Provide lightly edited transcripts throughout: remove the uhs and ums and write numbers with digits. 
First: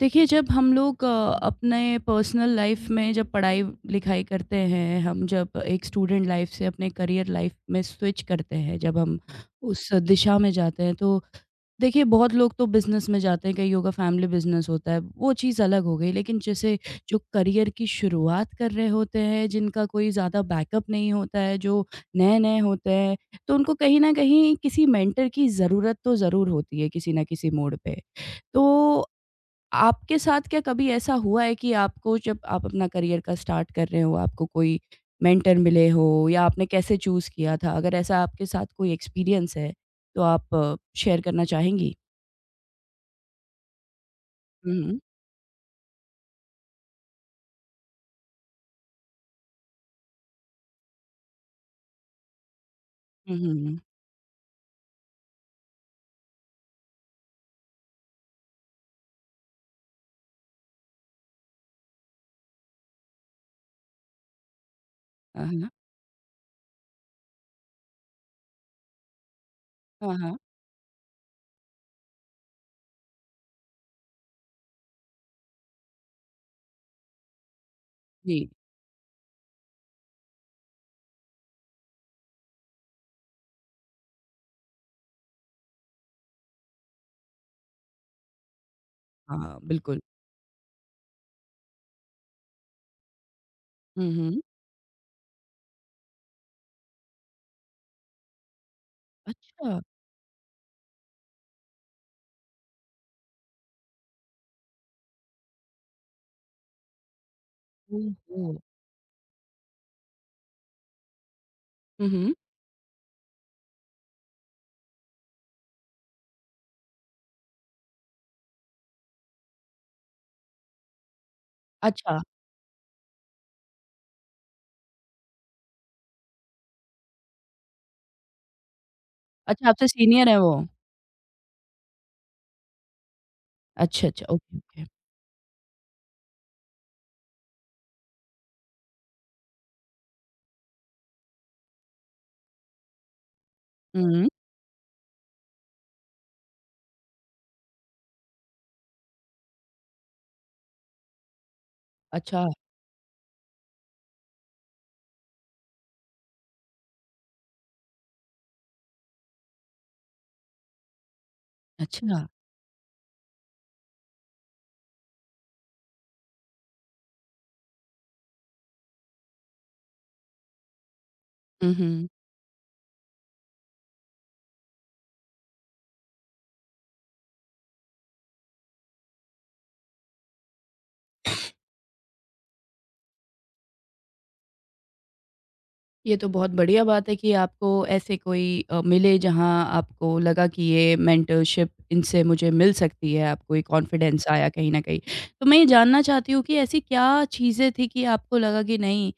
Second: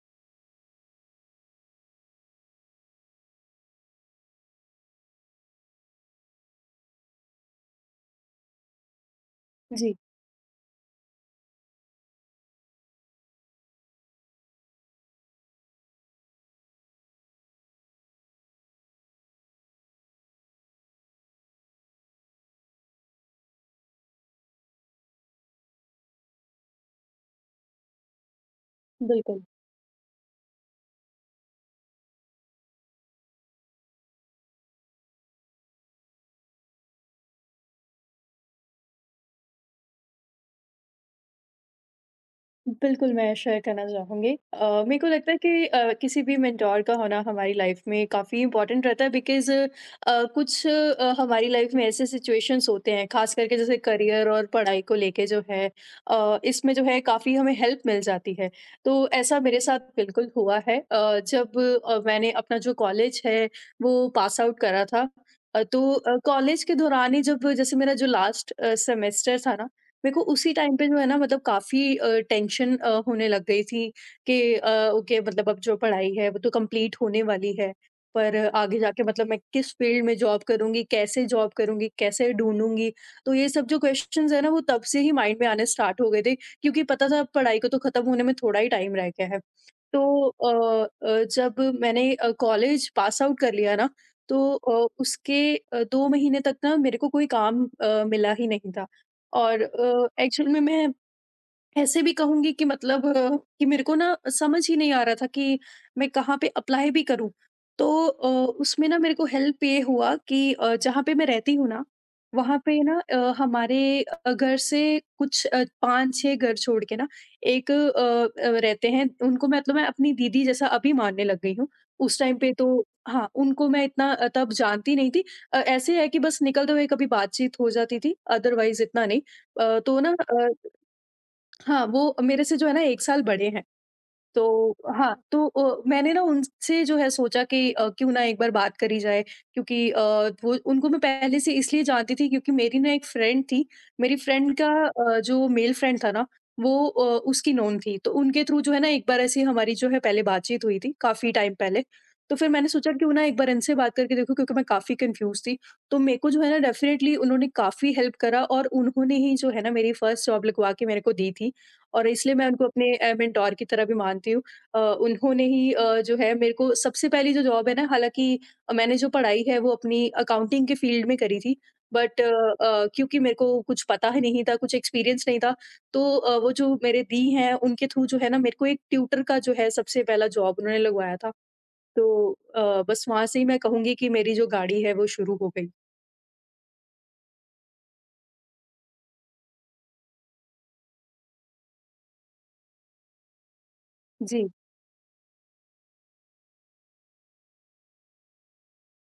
देखिए, जब हम लोग अपने पर्सनल लाइफ में जब पढ़ाई लिखाई करते हैं, हम जब एक स्टूडेंट लाइफ से अपने करियर लाइफ में स्विच करते हैं, जब हम उस जी, दिशा में जाते हैं तो देखिए, बहुत लोग तो बिजनेस में जाते हैं, कईयों का फैमिली बिजनेस होता है, वो चीज़ अलग हो गई। लेकिन जैसे जो करियर की शुरुआत कर रहे होते हैं, जिनका कोई ज़्यादा बैकअप नहीं होता है, जो नए नए होते हैं, तो उनको कहीं ना कहीं किसी मेंटर की ज़रूरत तो ज़रूर होती है किसी ना किसी मोड़ पे। तो बिल्कुल। आपके साथ क्या कभी ऐसा हुआ है कि आपको जब आप अपना करियर का स्टार्ट कर रहे हो, आपको कोई मेंटर मिले हो, या आपने कैसे चूज किया था? अगर ऐसा आपके साथ कोई एक्सपीरियंस है तो आप शेयर करना चाहेंगी? बिल्कुल, मैं शेयर करना चाहूँगी। हुँ, मेरे हुँ। को लगता है कि किसी भी मेंटर का होना हमारी लाइफ़ में काफ़ी इम्पोर्टेंट रहता है बिकॉज़ हमारी लाइफ़ में ऐसे सिचुएशंस होते हैं, ख़ास हुँ, हुँ, करके जैसे हुँ। करियर और पढ़ाई को लेके जो है इसमें जो है काफ़ी हमें हेल्प मिल जाती है। तो ऐसा मेरे साथ बिल्कुल हुआ है। जब मैंने अपना जो कॉलेज है, वो पास आउट करा था। हाँ, अ, हाँ। तो अ, कॉलेज के दौरान ही जब जैसे मेरा जो लास्ट सेमेस्टर था ना, मेरे हाँ, को हाँ। उसी टाइम पे जो है ना मतलब काफ़ी टेंशन होने लग गई थी कि ओके मतलब अब जो पढ़ाई है वो तो कंप्लीट होने वाली है, पर जी। आगे जाके मतलब मैं किस फील्ड में जॉब करूँगी, कैसे ढूँढूँगी? तो ये सब जो क्वेश्चंस हैं ना वो तब से ही माइंड में आने स्टार्ट हो गए थे क्योंकि पता था पढ़ाई को तो ख़त्म होने में थोड़ा ही टाइम रह गया है। हाँ, बिल्कुल। तो जब मैंने कॉलेज पास आउट कर लिया ना, हुँ, तो हुँ। उसके 2 महीने तक ना मेरे को कोई काम मिला ही नहीं था। और अच्छा। एक्चुअल में मैं ऐसे भी कहूँगी कि मतलब अ, कि मेरे को ना समझ ही नहीं आ रहा था कि मैं कहाँ पे अप्लाई भी करूँ। तो ओहो! उसमें ना मेरे को हेल्प ये हुआ कि जहाँ पे मैं रहती हूँ ना, हुँ, हुँ। वहाँ पे ना हमारे घर से कुछ 5-6 घर छोड़ के ना एक रहते हैं, उनको मतलब मैं अपनी दीदी जैसा अभी मानने लग गई हूँ। उस अच्छा। टाइम पे तो हाँ, उनको मैं इतना तब जानती नहीं थी। ऐसे है कि बस निकलते हुए कभी बातचीत हो जाती थी, अदरवाइज़ इतना नहीं। अच्छा, अ, आपसे तो ना सीनियर हैं अ वो? हाँ, वो मेरे से जो है ना 1 साल बड़े हैं। अच्छा, अच्छा। तो ओके, ओके। हाँ, तो मैंने ना उनसे जो है सोचा कि क्यों ना एक बार बात करी जाए क्योंकि वो उनको मैं पहले से इसलिए जानती थी क्योंकि मेरी ना एक फ्रेंड थी, मेरी हुँ। फ्रेंड का जो मेल फ्रेंड था ना वो उसकी नोन थी। तो उनके थ्रू जो है ना एक बार ऐसी हमारी जो है पहले बातचीत हुई थी, काफ़ी टाइम पहले। तो अच्छा, फिर मैंने सोचा क्यों ना एक बार इनसे बात करके देखूँ क्योंकि मैं काफ़ी कन्फ्यूज़ थी। तो मेरे को जो है ना डेफ़िनेटली उन्होंने काफ़ी हेल्प करा और उन्होंने ही जो है ना मेरी फर्स्ट जॉब लगवा के मेरे को दी थी। और अच्छा। इसलिए मैं उनको अपने मेंटोर की तरह भी मानती हूँ। उन्होंने ही जो है मेरे को सबसे पहली जो जॉब है ना, हालाँकि मैंने जो पढ़ाई है वो अपनी अकाउंटिंग के फ़ील्ड में करी थी। हुँ, हुँ। बट क्योंकि मेरे को कुछ पता ही नहीं था, कुछ एक्सपीरियंस नहीं था, तो वो जो मेरे दी हैं उनके थ्रू जो है ना मेरे को एक ट्यूटर का जो है सबसे पहला जॉब उन्होंने लगवाया था। तो बस वहाँ से ही मैं कहूँगी कि मेरी जो गाड़ी है वो शुरू हो गई। ये तो बहुत बढ़िया बात है कि आपको ऐसे कोई मिले जहाँ आपको लगा कि ये मेंटरशिप इनसे मुझे मिल सकती है, आपको ये कॉन्फिडेंस आया जी, कहीं न कहीं। तो मैं ये जानना चाहती हूँ कि ऐसी क्या चीज़ें थी कि आपको लगा कि नहीं,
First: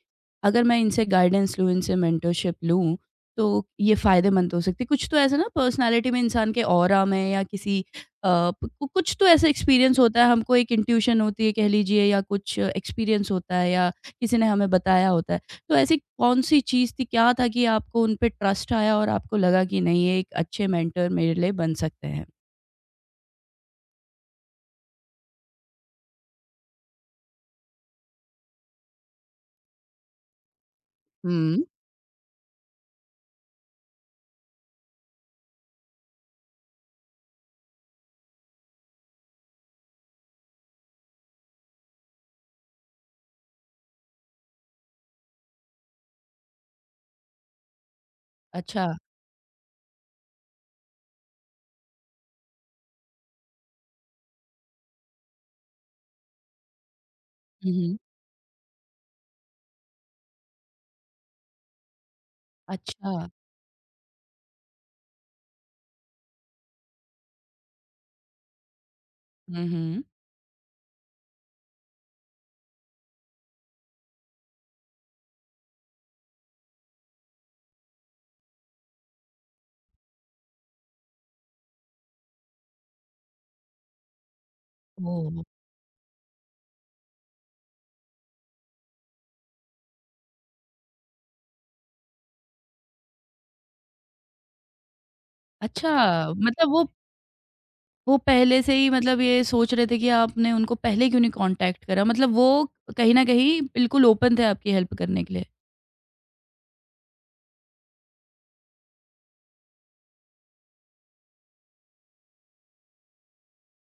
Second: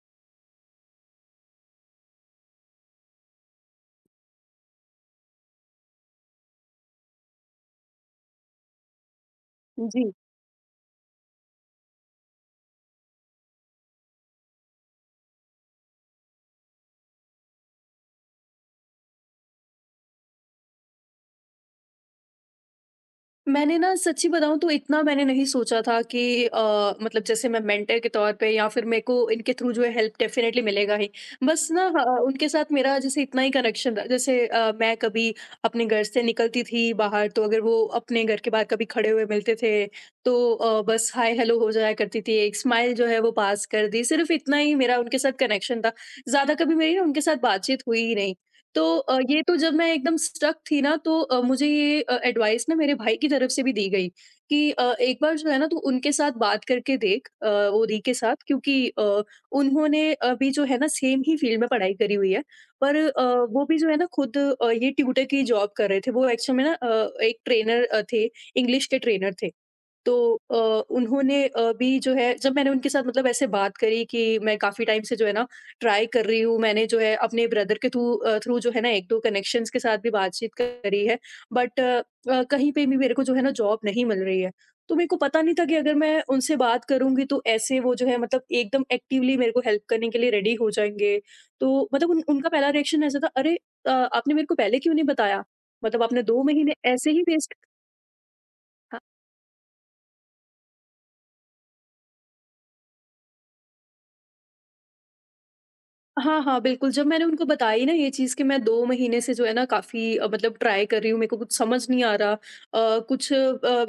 अगर मैं इनसे गाइडेंस लूँ, इनसे मेंटरशिप लूँ, तो ये फ़ायदेमंद हो सकती है? कुछ तो ऐसा ना पर्सनैलिटी में, इंसान के ऑरा में, या किसी कुछ तो ऐसा एक्सपीरियंस जी। होता है, हमको एक इंट्यूशन होती है कह लीजिए, या कुछ एक्सपीरियंस होता है, या किसी ने हमें बताया होता है। तो ऐसी कौन-सी चीज़ थी, क्या था कि आपको उन पे ट्रस्ट आया और आपको लगा कि नहीं, ये एक अच्छे मेंटर मेरे लिए बन सकते हैं? मैंने ना सच्ची बताऊँ तो इतना मैंने नहीं सोचा था कि अ, मतलब जैसे मैं मेंटर के तौर पे या फिर मेरे को इनके थ्रू जो है हेल्प डेफ़िनेटली मिलेगा ही। हुँ। बस ना उनके साथ मेरा जैसे इतना ही कनेक्शन रहा जैसे मैं कभी अपने घर से निकलती थी बाहर तो अगर वो अपने घर के बाहर कभी खड़े हुए मिलते थे तो बस हाय हेलो हो जाया करती थी, एक स्माइल जो है वो पास कर दी, सिर्फ़ इतना ही मेरा उनके साथ कनेक्शन था। ज़्यादा कभी मेरी ना उनके साथ बातचीत हुई ही नहीं। तो अच्छा। ये तो जब मैं एकदम स्ट्रक थी ना तो मुझे ये एडवाइस ना मेरे भाई की तरफ से भी दी गई कि एक बार जो है ना तू उनके साथ बात करके देख हुँ, वो हुँ। री के साथ क्योंकि उन्होंने अभी जो है ना सेम ही फील्ड में पढ़ाई करी हुई है, पर अच्छा। वो भी जो है ना खुद ये ट्यूटर की जॉब कर रहे थे, वो एक्चुअल में ना एक ट्रेनर थे, इंग्लिश के ट्रेनर थे। हुँ, हुँ। तो अ, उन्होंने भी जो है जब मैंने उनके साथ मतलब ऐसे बात करी कि मैं काफ़ी टाइम से जो है ना ट्राई कर रही हूँ, मैंने जो है अपने ब्रदर के थ्रू अ, थ्रू जो है ना 1-2 कनेक्शंस के साथ भी बातचीत करी है, बट कहीं पे भी मेरे को जो है ना जॉब नहीं मिल रही है। तो मेरे को पता ओह! नहीं था कि अगर मैं उनसे बात करूँगी तो ऐसे वो जो है मतलब एकदम एक्टिवली मेरे को हेल्प करने के लिए रेडी हो जाएँगे। तो मतलब उन उनका पहला रिएक्शन ऐसा था, "अरे! आपने मेरे को पहले क्यों नहीं बताया? मतलब आपने अच्छा, 2 मतलब महीने ऐसे ही वेस्ट।" वो पहले से ही मतलब ये सोच रहे थे कि आपने उनको पहले क्यों नहीं कॉन्टैक्ट करा? मतलब वो कहीं न कहीं बिल्कुल ओपन थे आपकी हेल्प करने के लिए। हाँ, हाँ, बिल्कुल, जब मैंने उनको बताई ना ये चीज़ कि मैं 2 महीने से जो है ना काफ़ी मतलब ट्राई कर रही हूँ, मेरे को कुछ समझ नहीं आ रहा। कुछ अ,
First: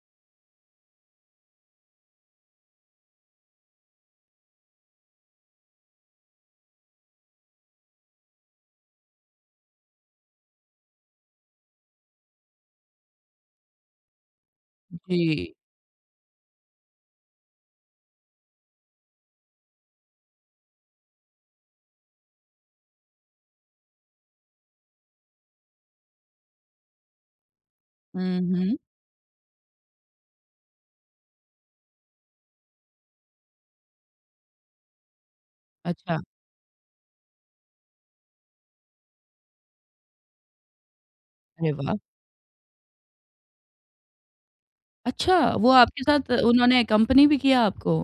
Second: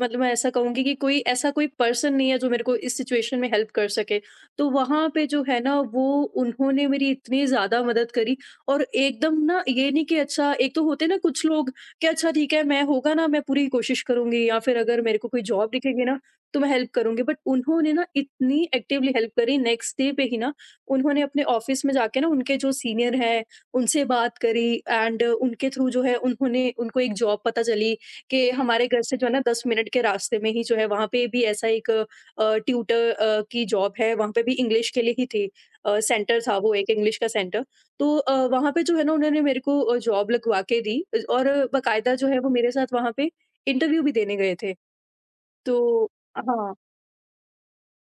मतलब मैं ऐसा कहूँगी कि कोई ऐसा कोई पर्सन नहीं है जो मेरे को इस सिचुएशन में हेल्प कर सके। तो वहाँ पे जो है ना वो उन्होंने मेरी इतनी ज़्यादा मदद करी और एकदम ना ये नहीं कि अच्छा, एक तो होते हैं ना कुछ लोग कि अच्छा ठीक है, मैं होगा ना मैं पूरी कोशिश करूँगी या फिर अगर मेरे को कोई जी। जॉब दिखेगी ना तो मैं हेल्प करूँगी। बट उन्होंने ना इतनी एक्टिवली हेल्प करी, नेक्स्ट डे पे ही ना उन्होंने अपने ऑफिस में जाके ना उनके जो सीनियर हैं, उनसे बात करी एंड उनके थ्रू जो है उन्होंने उनको एक जॉब पता चली हुँ, कि हुँ। हमारे घर से जो है ना 10 मिनट के रास्ते में ही जो है वहाँ पे भी ऐसा एक ट्यूटर की जॉब है, वहाँ पे भी इंग्लिश के लिए ही थी। अच्छा। सेंटर था वो एक इंग्लिश का सेंटर। तो वहाँ पे जो है ना उन्होंने मेरे को जॉब लगवा के दी और अरे वाह! बाकायदा जो है वो मेरे साथ वहाँ पे इंटरव्यू भी देने गए थे। अच्छा, वो आपके तो साथ हाँ। उन्होंने कंपनी भी किया आपको?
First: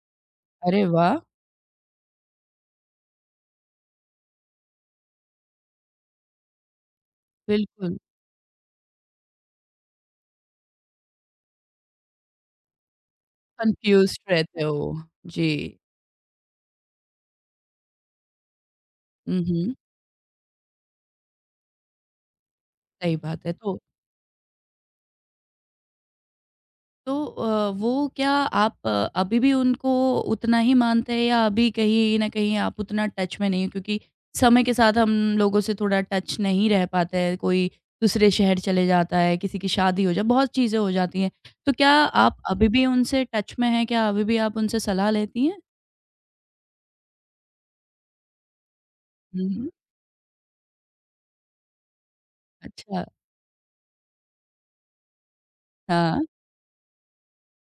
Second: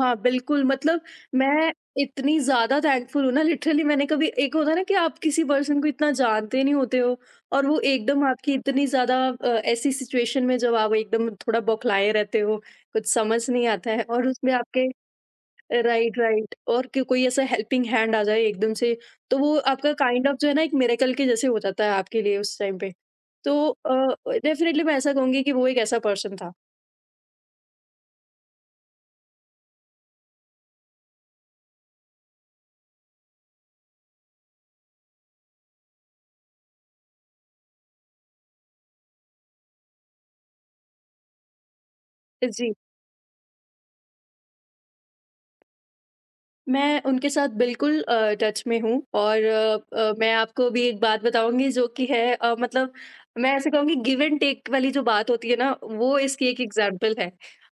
हाँ, बिल्कुल, अरे मतलब वाह! मैं इतनी ज़्यादा थैंकफुल हूँ ना, लिटरली मैंने कभी एक होता है ना कि आप किसी पर्सन को इतना जानते नहीं होते हो और वो बिल्कुल। एकदम आपकी इतनी ज़्यादा ऐसी सिचुएशन में जब आप एकदम थोड़ा बौखलाए रहते हो, कुछ समझ नहीं आता है और कन्फ्यूज़्ड उसमें रहते हो। आपके जी। राइट, राइट और क कोई ऐसा हेल्पिंग हैंड आ जाए एकदम से, तो हुँ, वो हुँ। आपका काइंड ऑफ जो है ना एक मिरेकल के जैसे हो जाता है आपके लिए उस टाइम पे। सही बात है। तो तो डेफ़िनेटली मैं ऐसा कहूँगी कि वो एक ऐसा पर्सन था। तो अ, वो क्या आप अभी भी उनको उतना ही मानते हैं, या अभी कहीं न कहीं आप उतना टच में नहीं हो? क्योंकि समय के साथ हम लोगों से थोड़ा टच नहीं रह पाते हैं, कोई दूसरे शहर चले जाता है, किसी की शादी हो जाए, बहुत चीज़ें हो जाती हैं। तो क्या आप अभी जी। भी उनसे टच में हैं? क्या अभी भी आप उनसे सलाह लेती हैं? मैं उनके साथ बिल्कुल टच में हूँ और हुँ, हुँ। मैं आपको भी एक बात बताऊँगी जो कि है मतलब अच्छा। मैं ऐसे कहूँगी गिव एंड टेक वाली जो बात होती है ना, वो हाँ। इसकी एक एग्ज़ाम्पल है।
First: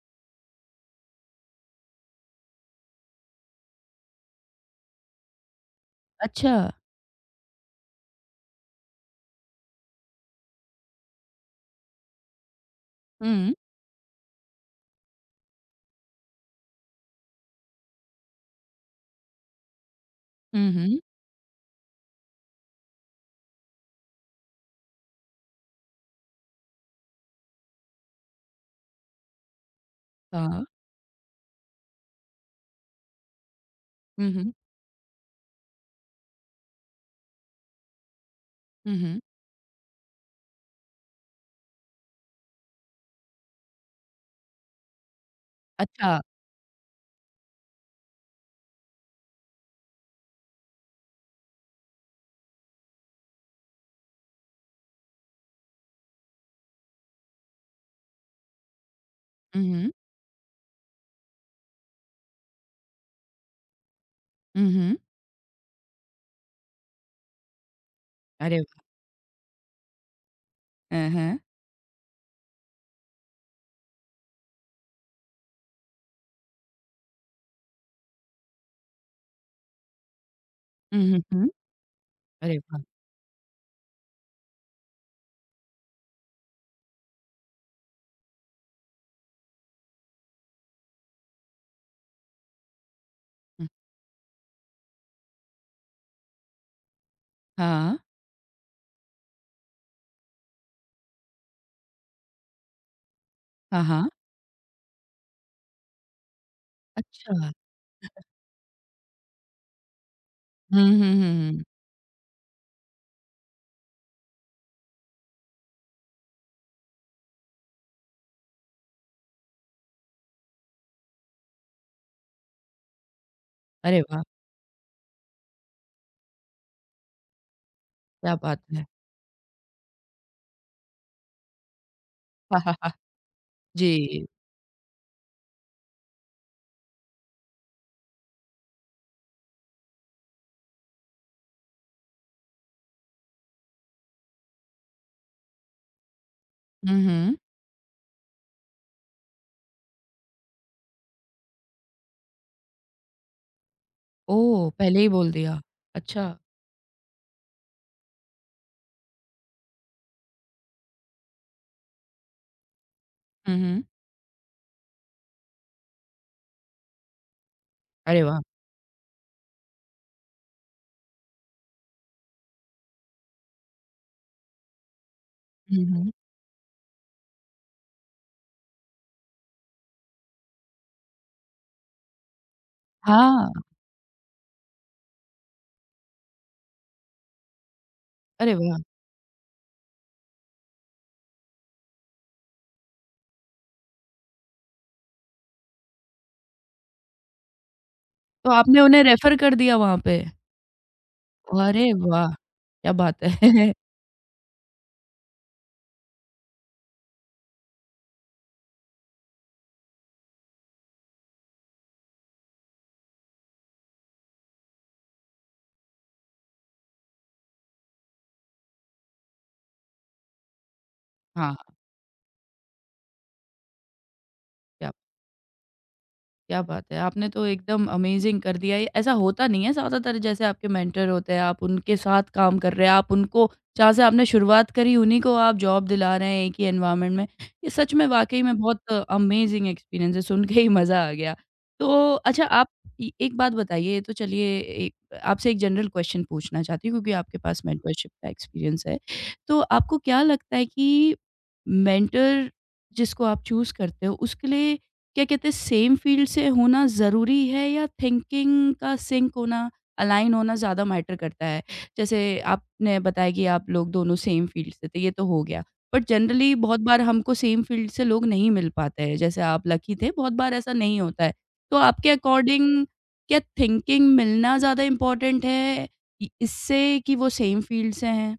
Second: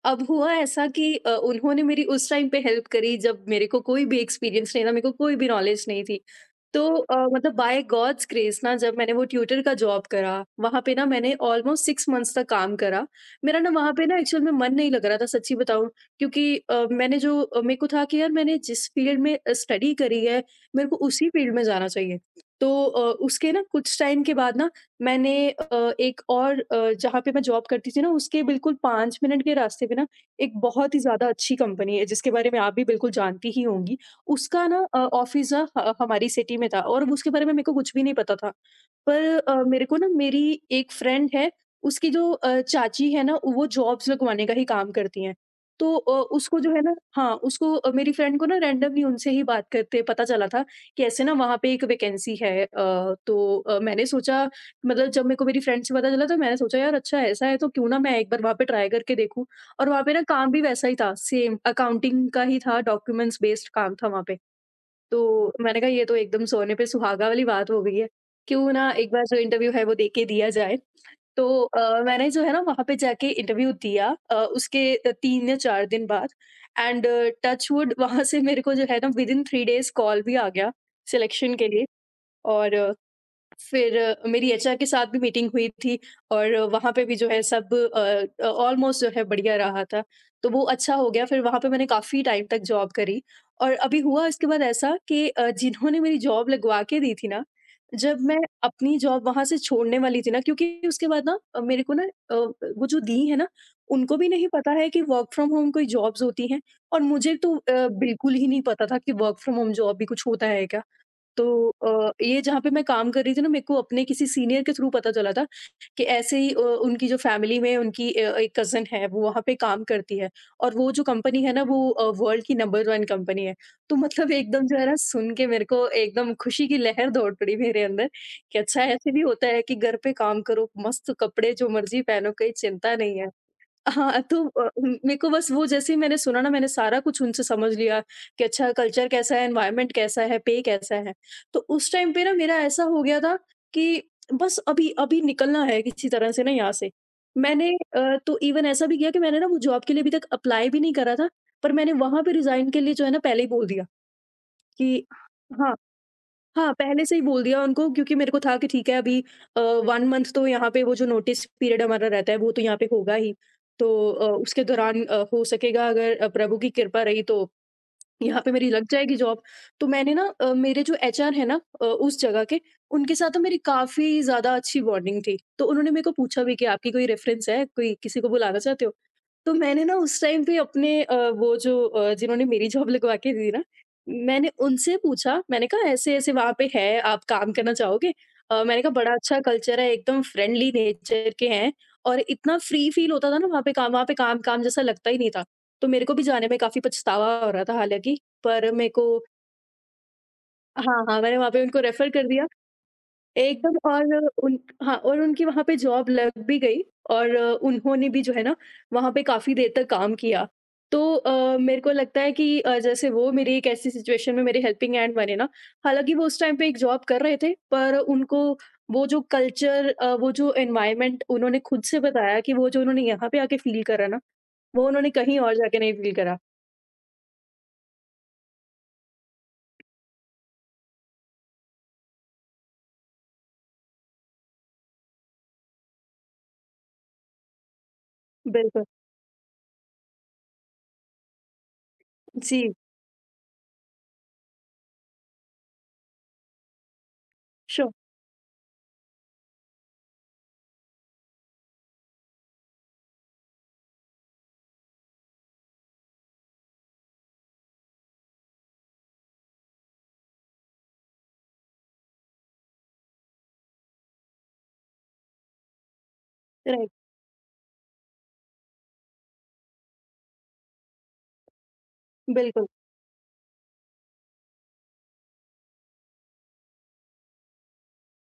अब हुआ ऐसा कि उन्होंने मेरी उस टाइम पे हेल्प करी जब मेरे को कोई भी एक्सपीरियंस नहीं था, मेरे को कोई भी नॉलेज नहीं थी। अच्छा। तो मतलब बाय गॉड्स ग्रेस ना जब मैंने वो ट्यूटर का जॉब करा, वहाँ पे ना मैंने ऑलमोस्ट 6 मंथ्स तक काम करा। हुँ। मेरा ना वहाँ पे ना एक्चुअल में मन नहीं लग रहा था, सच्ची बताऊँ क्योंकि मेरे को था कि यार मैंने जिस फील्ड में स्टडी करी है, हुँ, मेरे को हुँ। उसी फील्ड में जाना चाहिए। तो उसके ना कुछ टाइम के बाद ना मैंने जहाँ पे मैं जॉब करती थी ना उसके बिल्कुल 5 मिनट के रास्ते पे ना एक हाँ। बहुत ही ज़्यादा अच्छी कंपनी है जिसके बारे में आप भी बिल्कुल जानती ही होंगी। हुँ, हुँ। उसका ना ऑफ़िस ना ह हमारी सिटी में था और उसके बारे में मेरे को कुछ भी नहीं पता था। हुँ, हुँ। पर मेरे को ना मेरी एक फ्रेंड है, उसकी जो चाची है ना, वो जॉब्स लगवाने का ही काम करती हैं। तो अच्छा। उसको जो है ना हाँ, उसको मेरी फ्रेंड को ना रैंडमली उनसे ही बात करते पता चला था कि ऐसे ना वहाँ पे एक वैकेंसी है। तो मैंने सोचा मतलब जब मेरे को मेरी फ्रेंड से पता चला तो मैंने सोचा यार अच्छा ऐसा है तो क्यों ना मैं एक बार वहाँ पे ट्राई करके देखूँ। हुँ, और हुँ। वहाँ पे ना काम भी वैसा ही था, सेम अकाउंटिंग का ही था, डॉक्यूमेंट्स बेस्ड काम था वहाँ पे। हुँ, हुँ। तो मैंने कहा ये तो एकदम सोने पे सुहागा वाली बात हो गई है। अरे क्यों वाह! ना एक बार जो इंटरव्यू है वो देके दिया जाए। अ, हाँ। तो मैंने जो है ना वहाँ पे जाके इंटरव्यू दिया, उसके 3 या 4 दिन बाद एंड टच वुड वहाँ से मेरे को जो है ना विदिन 3 डेज़ कॉल भी आ गया हुँ, हुँ, हुँ। सिलेक्शन के लिए। अरे वाह! और फिर मेरी एचआर के साथ भी मीटिंग हुई थी और वहाँ पे भी जो है सब ऑलमोस्ट जो है बढ़िया रहा था। तो वो अच्छा हो गया, फिर वहाँ पे मैंने काफ़ी टाइम तक जॉब करी। हुँ, और अभी हुआ इसके बाद ऐसा कि जिन्होंने मेरी जॉब लगवा के दी थी ना, हाँ, जब मैं अपनी जॉब वहाँ से छोड़ने वाली थी ना, क्योंकि उसके बाद ना मेरे को ना वो जो दी है ना, हाँ, हाँ। उनको भी नहीं पता है कि वर्क फ्रॉम होम कोई जॉब्स होती हैं। और मुझे अच्छा। तो बिल्कुल ही नहीं पता था कि वर्क फ्रॉम होम जॉब भी कुछ होता है क्या? हुँ, हुँ, हुँ, हुँ, हुँ। तो ये जहाँ पे मैं काम कर रही थी ना, मेरे को अपने किसी सीनियर के थ्रू पता चला था कि ऐसे ही उनकी जो फैमिली में उनकी एक कज़न है वो वहाँ पे काम करती है, और वो जो कंपनी है ना वो वर्ल्ड की नंबर 1 कंपनी है। तो अरे वाह! मतलब एकदम जो है ना सुन के मेरे को एकदम खुशी की लहर दौड़ पड़ी मेरे अंदर क्या कि बात अच्छा, है। ऐसे भी होता है कि घर पे काम करो, मस्त कपड़े जो मर्ज़ी पहनो, कोई हाँ, हाँ, हाँ, चिंता नहीं है। हाँ, जी। तो मेरे को बस, वो जैसे ही मैंने सुना ना, मैंने सारा कुछ उनसे समझ लिया कि अच्छा कल्चर कैसा है, एनवायरनमेंट कैसा है, पे कैसा है। तो उस टाइम पे ना मेरा ऐसा हो गया था कि बस अभी अभी निकलना है किसी तरह से ना यहाँ से। हुँ, हुँ। मैंने तो इवन ऐसा भी किया कि मैंने ना वो जॉब के लिए अभी तक अप्लाई भी नहीं करा था, पर मैंने वहाँ पे रिज़ाइन के लिए जो है ना पहले ही बोल दिया ओह! पहले कि ही बोल दिया। हाँ, अच्छा। हाँ, पहले से ही बोल दिया उनको, क्योंकि मेरे को था कि ठीक है, अभी 1 मंथ तो यहाँ पे वो जो नोटिस पीरियड हमारा रहता है वो तो यहाँ पे होगा ही। हुँ, हुँ। तो उसके दौरान हो सकेगा, अगर प्रभु की कृपा रही तो अरे वाह! यहाँ पे मेरी लग जाएगी जॉब। तो मैंने ना मेरे जो एचआर है ना उस जगह के, उनके साथ तो मेरी काफ़ी ज़्यादा अच्छी बॉन्डिंग थी। तो हुँ, उन्होंने मेरे हुँ। को पूछा भी कि आपकी कोई रेफ़रेंस है? कोई किसी को बुलाना चाहते हो? तो मैंने ना उस टाइम पे अपने वो जो जिन्होंने मेरी जॉब लगवा के दी हाँ। ना, मैंने उनसे पूछा, मैंने कहा ऐसे-ऐसे वहाँ पे है, आप काम करना चाहोगे? अरे वाह! मैंने कहा बड़ा अच्छा कल्चर है, एकदम फ्रेंडली नेचर के हैं, और इतना फ्री फील होता था ना वहाँ पे काम काम जैसा लगता ही नहीं था। तो मेरे को भी जाने में काफ़ी पछतावा हो रहा था हालाँकि, तो पर आपने मेरे उन्हें को, रेफर कर दिया वहाँ पे? हाँ, हाँ, मैंने वहाँ पे उनको अरे रेफर कर वाह! दिया। क्या बात है। एकदम। और उन हाँ, और उनकी वहाँ पे जॉब लग भी गई और उन्होंने भी जो है ना वहाँ पे काफ़ी देर तक काम किया। तो मेरे को लगता है कि जैसे वो मेरी एक ऐसी सिचुएशन में मेरे हेल्पिंग हैंड बने ना, हालाँकि वो उस टाइम पे एक जॉब कर रहे थे, पर उनको वो जो कल्चर वो जो एनवायरनमेंट हाँ, उन्होंने खुद से बताया कि वो जो उन्होंने यहाँ पे आके फ़ील करा ना, वो क्या उन्होंने कहीं और जाके नहीं फ़ील करा। क्या बात है! आपने तो एकदम अमेज़िंग कर दिया ये। ऐसा होता नहीं है ज़्यादातर, जैसे आपके मेंटर होते हैं, आप उनके साथ काम कर रहे हैं, आप उनको जहाँ से आपने शुरुआत करी उन्हीं को आप जॉब दिला रहे हैं एक ही एनवायरनमेंट में। ये सच में वाक़ई में बिल्कुल। बहुत अमेज़िंग एक्सपीरियंस है, सुन के ही मज़ा आ गया। तो अच्छा आप जी। ए एक बात बताइए, ये तो चलिए, एक आपसे एक जनरल क्वेश्चन पूछना चाहती हूँ क्योंकि आपके पास श्योर। मेंटरशिप का एक्सपीरियंस है। तो आपको क्या लगता है कि मेंटर जिसको आप चूज़ करते हो उसके लिए क्या कहते हैं, सेम फील्ड से होना ज़रूरी है, या थिंकिंग का सिंक होना, अलाइन होना ज़्यादा मैटर करता है? जैसे आपने बताया कि आप लोग दोनों सेम फील्ड से थे, ये तो हो गया। बट जनरली बहुत राइट। बार हमको सेम फील्ड से लोग नहीं मिल पाते हैं, जैसे आप लकी थे, बहुत बार ऐसा नहीं होता है। तो आपके बिल्कुल। अकॉर्डिंग क्या थिंकिंग मिलना ज़्यादा इम्पोर्टेंट है इ इससे कि वो सेम फील्ड से हैं?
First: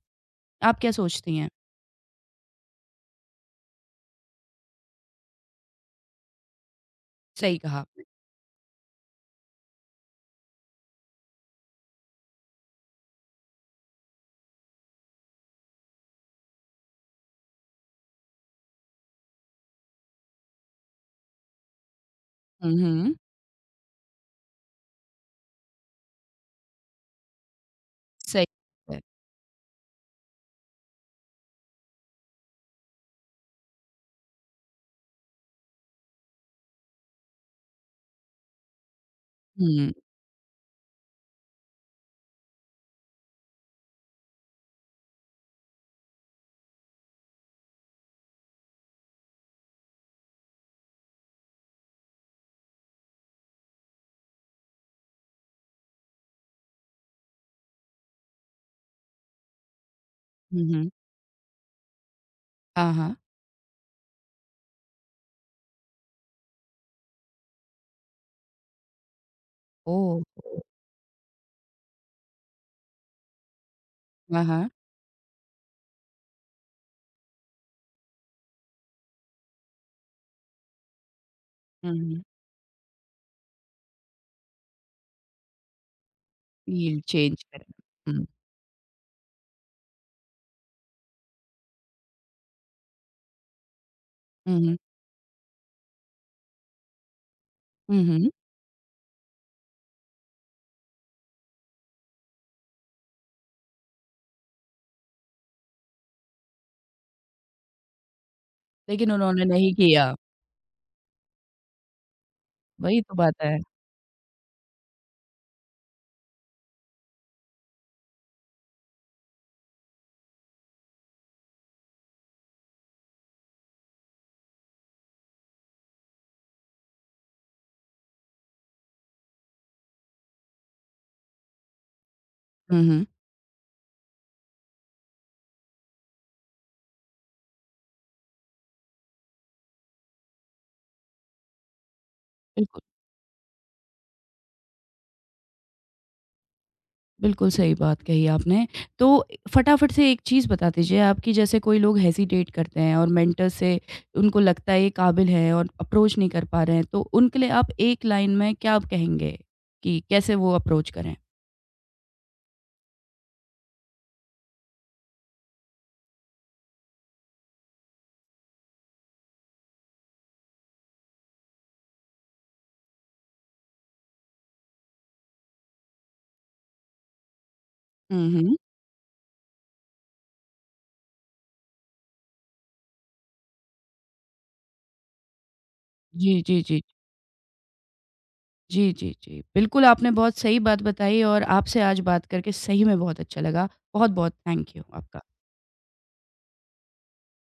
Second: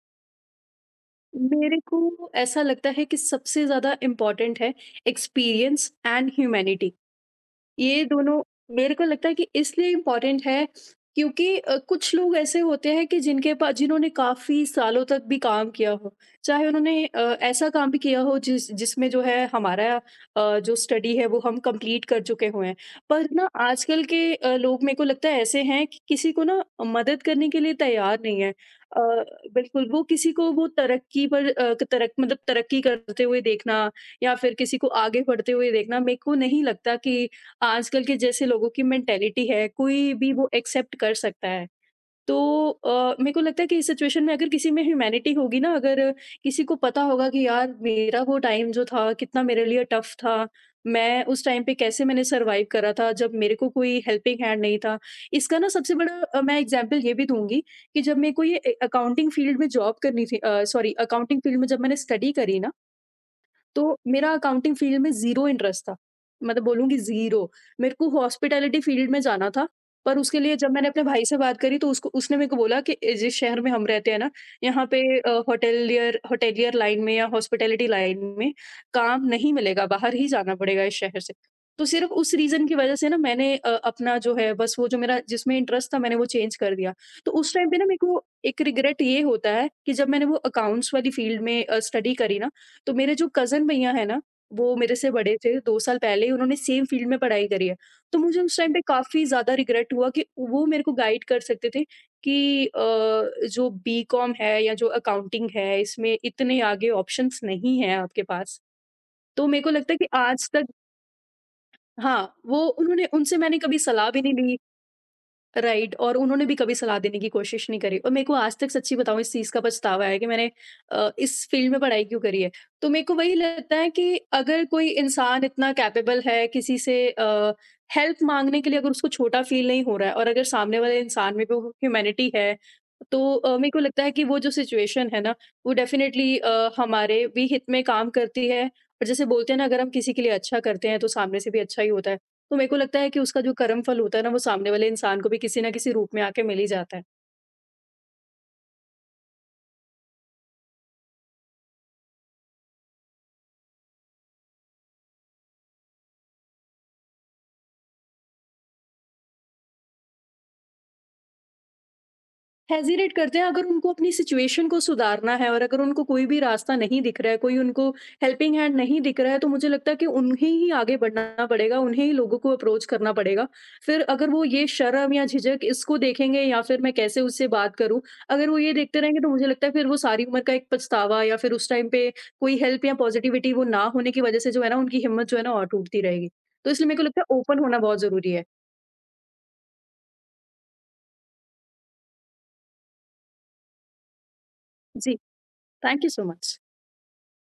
आप क्या सोचती हैं? मेरे को ऐसा लगता है कि सबसे ज़्यादा इम्पोर्टेंट है एक्सपीरियंस एंड ह्यूमैनिटी। सही कहा ये आपने। दोनों मेरे को लगता है कि इसलिए इम्पोर्टेंट है, क्योंकि कुछ लोग ऐसे होते हैं कि जिनके पास जिन्होंने काफ़ी सालों तक भी काम किया हो। चाहे उन्होंने ऐसा काम भी किया हो जिसमें जो है हमारा जो स्टडी है वो हम कंप्लीट कर चुके हुए हुँ, हैं। हुँ। पर ना आजकल के लोग, मेरे को लगता है, ऐसे हैं कि किसी को ना मदद करने के लिए तैयार नहीं सही है। है। बिल्कुल वो किसी को वो तरक्की पर अ, तरक मतलब तरक्की करते हुए देखना या फिर किसी को आगे बढ़ते हुए देखना, मेरे को नहीं लगता कि आजकल के जैसे लोगों की मेंटेलिटी है, हुँ, कोई भी वो एक्सेप्ट कर सकता है। तो मेरे को लगता है कि इस सिचुएशन में अगर किसी में ह्यूमैनिटी होगी ना, अगर किसी को पता होगा कि यार मेरा वो टाइम जो था, कितना मेरे लिए टफ़ था। मैं उस टाइम पे कैसे मैंने सर्वाइव करा था, जब मेरे को कोई हेल्पिंग हैंड नहीं था। इसका ना सबसे बड़ा मैं एग्ज़ाम्पल ये भी दूँगी कि जब मेरे को ये ए अकाउंटिंग फ़ील्ड में जॉब करनी थी, हुँ, हुँ। सॉरी, अकाउंटिंग फ़ील्ड में जब मैंने स्टडी करी ना, हाँ, हाँ। तो मेरा अकाउंटिंग फील्ड में ज़ीरो इंटरेस्ट था। मतलब बोलूँगी ज़ीरो। मेरे को हॉस्पिटैलिटी फील्ड में जाना था, पर ओह! उसके लिए जब मैंने अपने भाई से बात करी तो उसको उसने मेरे को बोला कि जिस शहर में हम रहते हैं ना, हाँ, हाँ। यहाँ पे होटेलियर होटेलियर लाइन में या हॉस्पिटैलिटी लाइन में काम नहीं मिलेगा, बाहर ही जाना पड़ेगा इस शहर से। तो हुँ, सिर्फ़ हुँ। उस रीज़न की वज़ह से ना मैंने अपना जो है बस वो जो मेरा जिसमें इंटरेस्ट था, मैंने वो चेंज कर दिया। हील तो चेंज उस टाइम पे ना मेरे करा। को हुँ, एक रिग्रेट ये होता है कि जब मैंने वो अकाउंट्स वाली फील्ड में स्टडी करी ना, तो मेरे जो कज़न भैया हैं ना, हुँ, वो हुँ। मेरे से बड़े थे, 2 साल पहले ही उन्होंने सेम फ़ील्ड में पढ़ाई करी है। हुँ, तो हुँ। मुझे उस टाइम पे काफ़ी ज़्यादा रिग्रेट हुआ कि वो मेरे को गाइड कर सकते थे कि अ, जो बीकॉम है या जो अकाउंटिंग है, इसमें इतने आगे ऑप्शंस नहीं हैं आपके पास। लेकिन उन्होंने तो मेरे को नहीं लगता है कि किया, आज तक, हाँ, वो वही उन्होंने तो उनसे बात है। मैंने कभी सलाह भी नहीं ली। राइट। और उन्होंने भी कभी सलाह देने की कोशिश नहीं करी, और मेरे को आज तक, सच्ची बताऊँ, इस चीज़ का पछतावा है कि मैंने इस फ़ील्ड में पढ़ाई क्यों करी है। तो मेरे को वही लगता है कि अगर कोई इंसान इतना कैपेबल है किसी से हेल्प माँगने के लिए, अगर उसको छोटा फ़ील नहीं हो रहा है, और अगर सामने वाले इंसान में भी वो ह्यूमैनिटी है, हुँ, हुँ। तो मेरे को लगता है कि वो जो सिचुएशन है ना, वो डेफ़िनेटली हमारे भी हित में काम करती है। और जैसे बोलते हैं ना, अगर हम किसी के लिए अच्छा करते हैं, तो सामने से भी अच्छा ही होता है। तो मेरे को बिल्कुल, लगता है कि उसका जो कर्म फल होता है ना, वो सामने वाले इंसान को भी किसी न किसी रूप में आके मिल ही जाता है। बिल्कुल सही बात कही आपने। तो फटाफट से एक चीज़ बता दीजिए आप कि जैसे कोई लोग हेसिटेट करते हैं और मेंटर से उनको लगता है ये काबिल है और अप्रोच नहीं कर पा रहे हैं, तो उनके लिए आप एक लाइन में क्या आप कहेंगे कि कैसे वो अप्रोच करें? हेज़िटेट करते हैं, अगर उनको अपनी सिचुएशन को सुधारना है और अगर उनको कोई भी रास्ता नहीं दिख रहा है, कोई उनको हेल्पिंग हैंड नहीं दिख रहा है, तो मुझे लगता है कि उन्हें ही आगे बढ़ना पड़ेगा, उन्हें ही लोगों को अप्रोच करना पड़ेगा। फिर अगर वो ये शर्म या झिझक इसको देखेंगे या फिर, मैं कैसे उससे बात करूँ, हुँ, अगर हुँ। वो ये देखते रहेंगे, तो मुझे लगता है फिर वो सारी उम्र का एक पछतावा, या फिर उस टाइम पे कोई हेल्प या पॉज़िटिविटी वो ना होने की वज़ह से जो है ना, उनकी हिम्मत जो है ना, और टूटती रहेगी। जी, जी, तो जी। इसलिए मेरे को लगता है ओपन होना बहुत ज़रूरी है। जी, जी, जी। बिल्कुल, आपने बहुत सही बात बताई और आपसे आज बात करके सही में बहुत अच्छा लगा। बहुत-बहुत थैंक यू जी, आपका। Thank you so much.